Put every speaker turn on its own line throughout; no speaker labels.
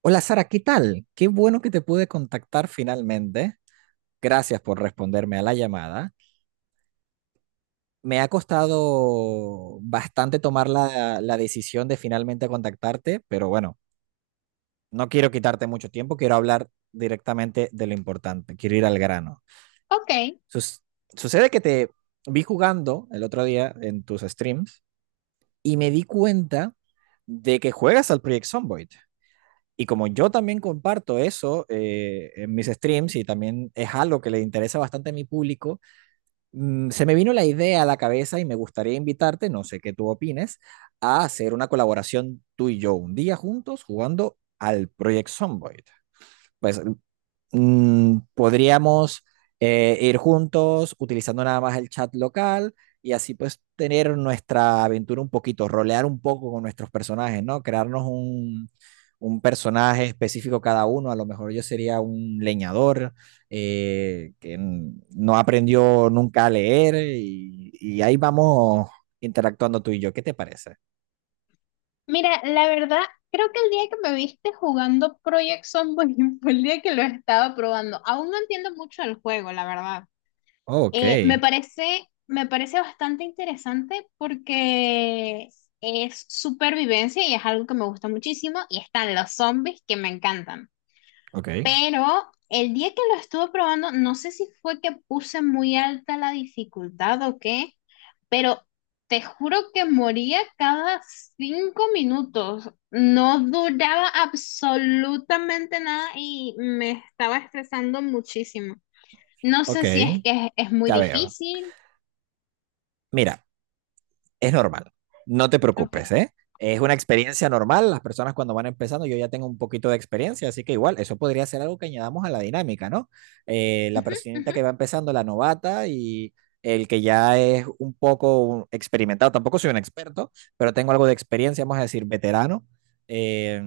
Hola Sara, ¿qué tal? Qué bueno que te pude contactar finalmente. Gracias por responderme a la llamada. Me ha costado bastante tomar la decisión de finalmente contactarte, pero bueno, no quiero quitarte mucho tiempo, quiero hablar directamente de lo importante, quiero ir al grano.
Ok,
Sus- Sucede que te vi jugando el otro día en tus streams y me di cuenta de que juegas al Project Zomboid. Y como yo también comparto eso en mis streams y también es algo que le interesa bastante a mi público, se me vino la idea a la cabeza y me gustaría invitarte, no sé qué tú opines, a hacer una colaboración tú y yo un día juntos jugando al Project Zomboid. Pues podríamos ir juntos utilizando nada más el chat local y así pues tener nuestra aventura un poquito, rolear un poco con nuestros personajes, ¿no? Crearnos un personaje específico cada uno. A lo mejor yo sería un leñador que no aprendió nunca a leer y ahí vamos interactuando tú y yo. ¿Qué te parece?
mira, la verdad, creo que el día que me viste jugando Project Zomboid fue el día que lo estaba probando. Aún no entiendo mucho del juego, la verdad.
Oh,
Me
ok,
parece, me parece bastante interesante porque es supervivencia y es algo que me gusta muchísimo. Y están los zombies que me encantan.
ok,
Pero el día que lo estuve probando, no sé si fue que puse muy alta la dificultad o qué, pero te juro que moría cada 5 minutos. No duraba absolutamente nada y me estaba estresando muchísimo. No sé si es
ok.
que es muy
Ya veo.
difícil.
Mira, es normal. No te
Ok.
preocupes, ¿eh? Es una experiencia normal. Las personas cuando van empezando, yo ya tengo un poquito de experiencia, así que igual, eso podría ser algo que añadamos a la dinámica, ¿no? La
Ujú,
personita
ujú.
que va empezando, la novata y el que ya es un poco experimentado, tampoco soy un experto, pero tengo algo de experiencia, vamos a decir, veterano, eh,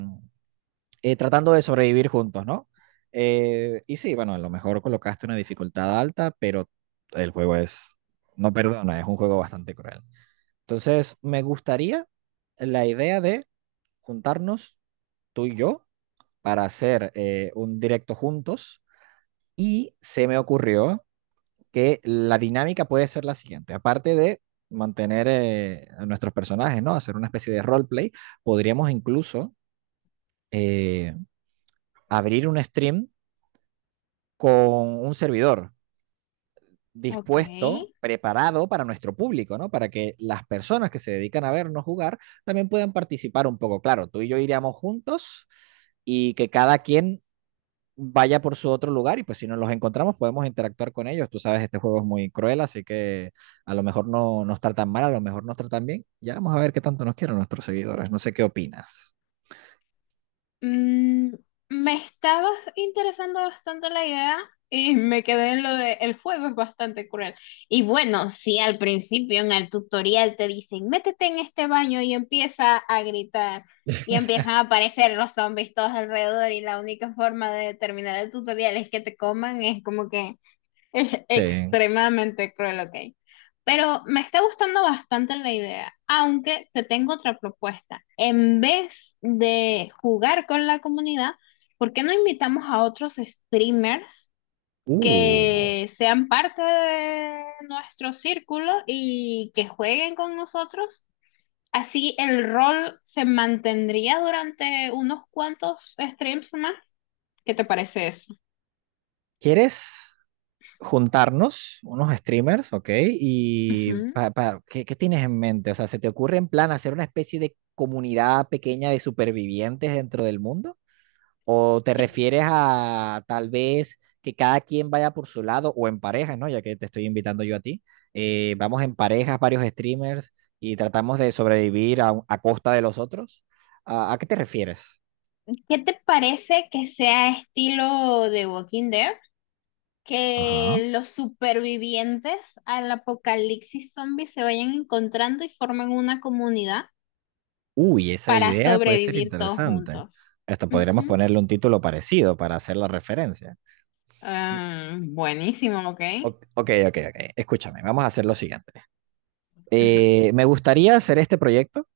tratando de sobrevivir juntos, ¿no? Y sí, bueno, a lo mejor colocaste una dificultad alta, pero el juego es, no perdona, es un juego bastante cruel. Entonces, me gustaría la idea de juntarnos tú y yo para hacer un directo juntos y se me ocurrió que la dinámica puede ser la siguiente, aparte de mantener a nuestros personajes, ¿no? Hacer una especie de roleplay, podríamos incluso eh, abrir un stream con un servidor
Ok.
dispuesto, preparado para nuestro público, ¿no? Para que las personas que se dedican a vernos jugar también puedan participar un poco. Claro, tú y yo iríamos juntos y que cada quien vaya por su otro lugar y pues si nos los encontramos podemos interactuar con ellos. Tú sabes, este juego es muy cruel, así que a lo mejor no nos tratan mal, a lo mejor nos tratan bien. Ya vamos a ver qué tanto nos quieren nuestros seguidores. No sé qué opinas.
Mm, Me estaba interesando bastante la idea y me quedé en lo de el juego es bastante cruel. Y bueno, si al principio en el tutorial te dicen, métete en este baño y empieza a gritar, y empiezan a aparecer los zombies todos alrededor, y la única forma de terminar el tutorial es que te coman, es como que
Sí.
extremadamente cruel, ok. Pero me está gustando bastante la idea, aunque te tengo otra propuesta. En vez de jugar con la comunidad, ¿por qué no invitamos a otros streamers
Uh,
que sean parte de nuestro círculo y que jueguen con nosotros? Así el rol se mantendría durante unos cuantos streams más. ¿Qué te parece eso?
¿quieres juntarnos unos streamers, ok? ¿Y
Ujú.
qué, qué tienes en mente? O sea, ¿se te ocurre en plan hacer una especie de comunidad pequeña de supervivientes dentro del mundo? ¿O te
Sí.
refieres a tal vez que cada quien vaya por su lado o en parejas, ¿no? Ya que te estoy invitando yo a ti. Vamos en parejas, varios streamers y tratamos de sobrevivir a costa de los otros. A qué te refieres?
¿Qué te parece que sea estilo de Walking Dead?
Ajá.
Que los supervivientes al apocalipsis zombie se vayan encontrando y formen una comunidad
Uy, esa
para
idea puede ser
sobrevivir todos
interesante.
juntos.
Esto podríamos
Ujú.
ponerle un título parecido para hacer la referencia.
Ah, buenísimo, ok.
O- ok, ok, ok. Escúchame, vamos a hacer lo siguiente.
Ujú,
Me gustaría hacer este proyecto.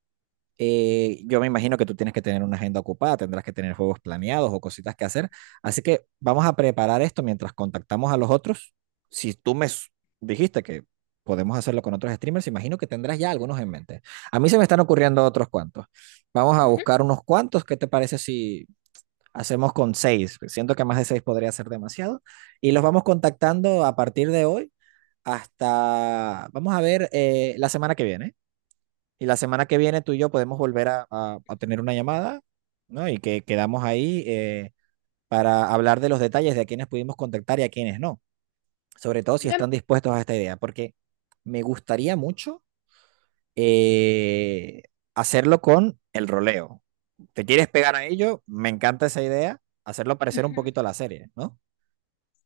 Yo me imagino que tú tienes que tener una agenda ocupada, tendrás que tener juegos planeados o cositas que hacer. Así que vamos a preparar esto mientras contactamos a los otros. Si tú dijiste que podemos hacerlo con otros streamers, imagino que tendrás ya algunos en mente. A mí se me están ocurriendo otros cuantos. Vamos a
ujú.
buscar unos cuantos. ¿Qué te parece si hacemos con 6? Siento que más de 6 podría ser demasiado. Y los vamos contactando a partir de hoy hasta, vamos a ver, la semana que viene. Y la semana que viene tú y yo podemos volver a tener una llamada, ¿no? Y que quedamos ahí para hablar de los detalles de a quienes pudimos contactar y a quienes no. Sobre todo si
Me-
están dispuestos a esta idea, porque me gustaría mucho eh, hacerlo con el roleo. ¿Te quieres pegar a ello? Me encanta esa idea. Hacerlo parecer un
Ujú.
poquito a la serie, ¿no?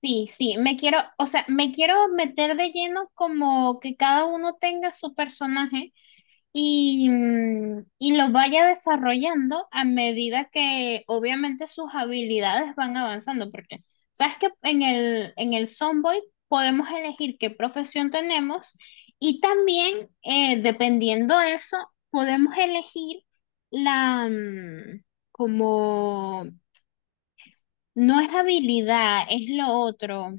Sí, sí, me quiero, o sea, me quiero meter de lleno como que cada uno tenga su personaje. Y los vaya desarrollando a medida que obviamente sus habilidades van avanzando, porque sabes que en el Sonboy podemos elegir qué profesión tenemos y también dependiendo de eso podemos elegir la como no es habilidad, es lo otro.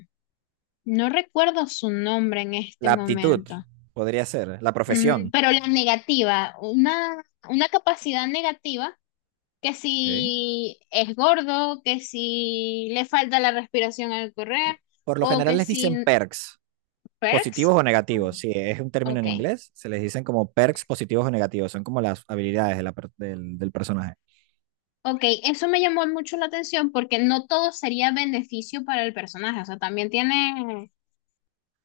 No recuerdo su nombre en este
La aptitud
momento.
podría ser, la profesión.
Pero la negativa, una capacidad negativa, que
Ok.
si es gordo, que si le falta la respiración al correr,
Por lo
o
general
que
les dicen
si
perks. Positivos
perks.
o
Mm,
negativos, sí es un término en
ok,
inglés, se les dicen como perks positivos o negativos, son como las habilidades de la del, del personaje.
ok, eso me llamó mucho la atención porque no todo sería beneficio para el personaje, o sea, también tiene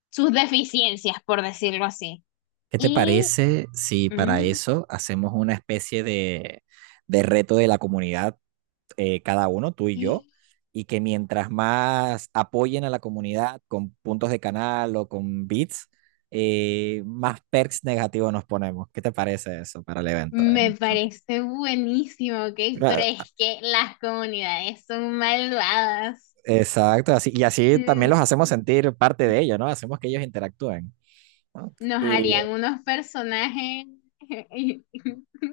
sus deficiencias, por decirlo así.
¿Qué te
Y
parece si para
mm,
eso hacemos una especie de reto de la comunidad, cada uno, tú y yo, y que mientras más apoyen a la comunidad con puntos de canal o con bits, más perks negativos nos ponemos? ¿Qué te parece eso para el evento? ¿Eh?
me
Eso.
parece buenísimo, ok, pero
Claro,
es que las comunidades son malvadas.
exacto, así, y así también los
Mm,
hacemos sentir parte de ello, ¿no? Hacemos que ellos interactúen, ¿no?
Nos
Y
harían unos personajes.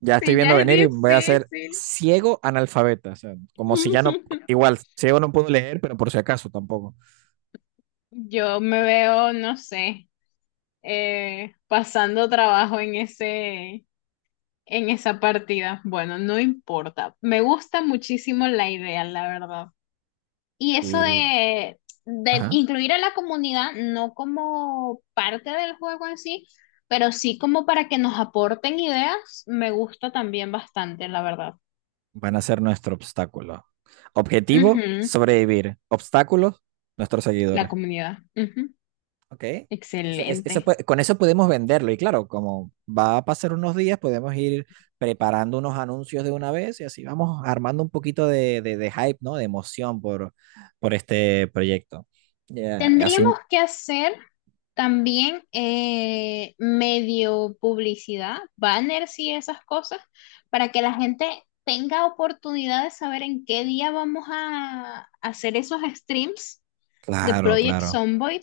ya estoy
Sí,
viendo
ya es
venir y voy a ser
difícil.
ciego analfabeta, o sea, como si ya no, igual, ciego no puedo leer, pero por si acaso tampoco.
Yo me veo, no sé, pasando trabajo en ese, en esa partida. Bueno, no importa. Me gusta muchísimo la idea, la verdad. Y eso
Y,
de
ajá,
incluir a la comunidad, no como parte del juego en sí, pero sí como para que nos aporten ideas, me gusta también bastante, la verdad.
van a ser nuestro obstáculo. Objetivo,
Ujú.
sobrevivir. Obstáculos, nuestros
La
seguidores.
comunidad. Ujú.
Ok. Eso- es- eso
Excelente.
puede- con eso podemos venderlo. Y claro, como va a pasar unos días, podemos ir preparando unos anuncios de una vez y así vamos armando un poquito de hype, ¿no? De emoción por este proyecto. Ya, y así,
Tendríamos que hacer también medio publicidad, banners y esas cosas, para que la gente tenga oportunidad de saber en qué día vamos a hacer esos streams the
claro,
Project
claro.
Zomboid.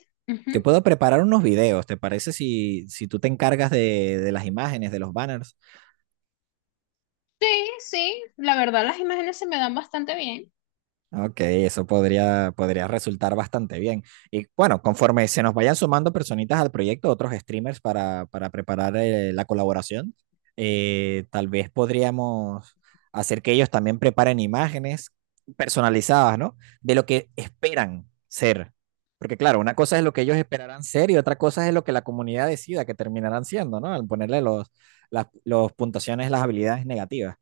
Yo
Ujú.
puedo preparar unos videos, ¿te parece si, si tú te encargas de las imágenes, de los banners?
Sí, sí, la verdad las imágenes se me dan bastante bien.
Ok, eso podría, podría resultar bastante bien. Y bueno, conforme se nos vayan sumando personitas al proyecto, otros streamers para preparar la colaboración, tal vez podríamos hacer que ellos también preparen imágenes personalizadas, ¿no? De lo que esperan ser. Porque claro, una cosa es lo que ellos esperarán ser y otra cosa es lo que la comunidad decida que terminarán siendo, ¿no? Al ponerle las los puntuaciones, las habilidades negativas.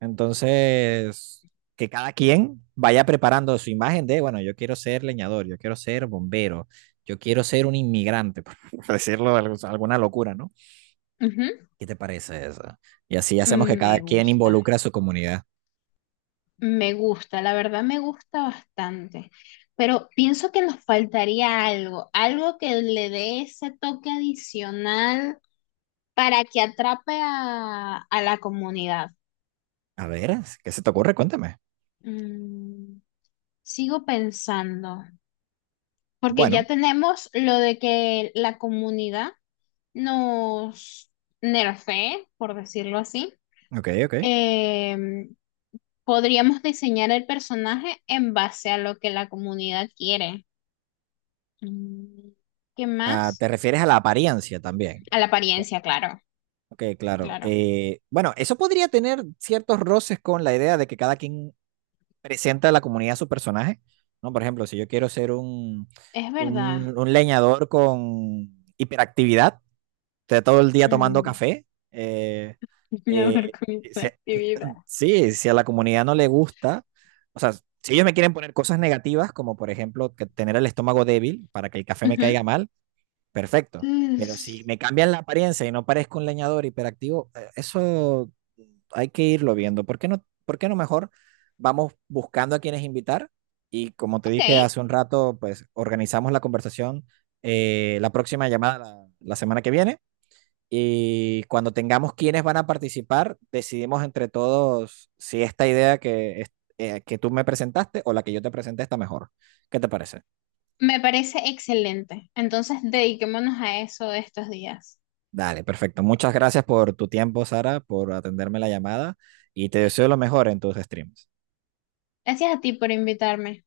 Entonces que cada quien vaya preparando su imagen de, bueno, yo quiero ser leñador, yo quiero ser bombero, yo quiero ser un inmigrante, por decirlo alguna locura, ¿no?
Ujú.
¿Qué te parece eso? Y así hacemos que
Mm,
cada
Me
quien
gusta,
involucre a su comunidad.
me gusta, la verdad me gusta bastante. Pero pienso que nos faltaría algo, algo que le dé ese toque adicional para que atrape a la comunidad.
A ver, ¿qué se te ocurre? Cuéntame.
Mm, Sigo pensando, porque ya
Bueno,
tenemos lo de que la comunidad nos nerfee, por decirlo así.
ok, ok.
em, Podríamos diseñar el personaje en base a lo que la comunidad quiere. Mm, ¿Qué
Ah,
más?
¿te refieres a la apariencia también?
A la apariencia, claro,
Ok, claro.
claro.
Bueno, eso podría tener ciertos roces con la idea de que cada quien presenta a la comunidad su personaje, ¿no? Por ejemplo, si yo quiero ser
Es verdad.
un leñador con hiperactividad, de todo el día tomando
Mm,
café, eh, eh,
Soñador con esta
si-
actividad.
sí, si a la comunidad no le gusta, o sea, si ellos me quieren poner cosas negativas, como por ejemplo que tener el estómago débil para que el café me
Ujú.
caiga mal, perfecto.
Mm,
Pero si me cambian la apariencia y no parezco un leñador hiperactivo, eso hay que irlo viendo. Por qué no mejor vamos buscando a quienes invitar? Y como te
Ok,
dije hace un rato, pues organizamos la conversación, la próxima llamada la semana que viene. Y cuando tengamos quienes van a participar, decidimos entre todos si esta idea que tú me presentaste o la que yo te presenté está mejor. ¿Qué te parece?
me parece excelente. Entonces, dediquémonos a eso estos días.
Dale, perfecto. Muchas gracias por tu tiempo, Sara, por atenderme la llamada y te deseo lo mejor en tus streams.
Gracias a ti por invitarme.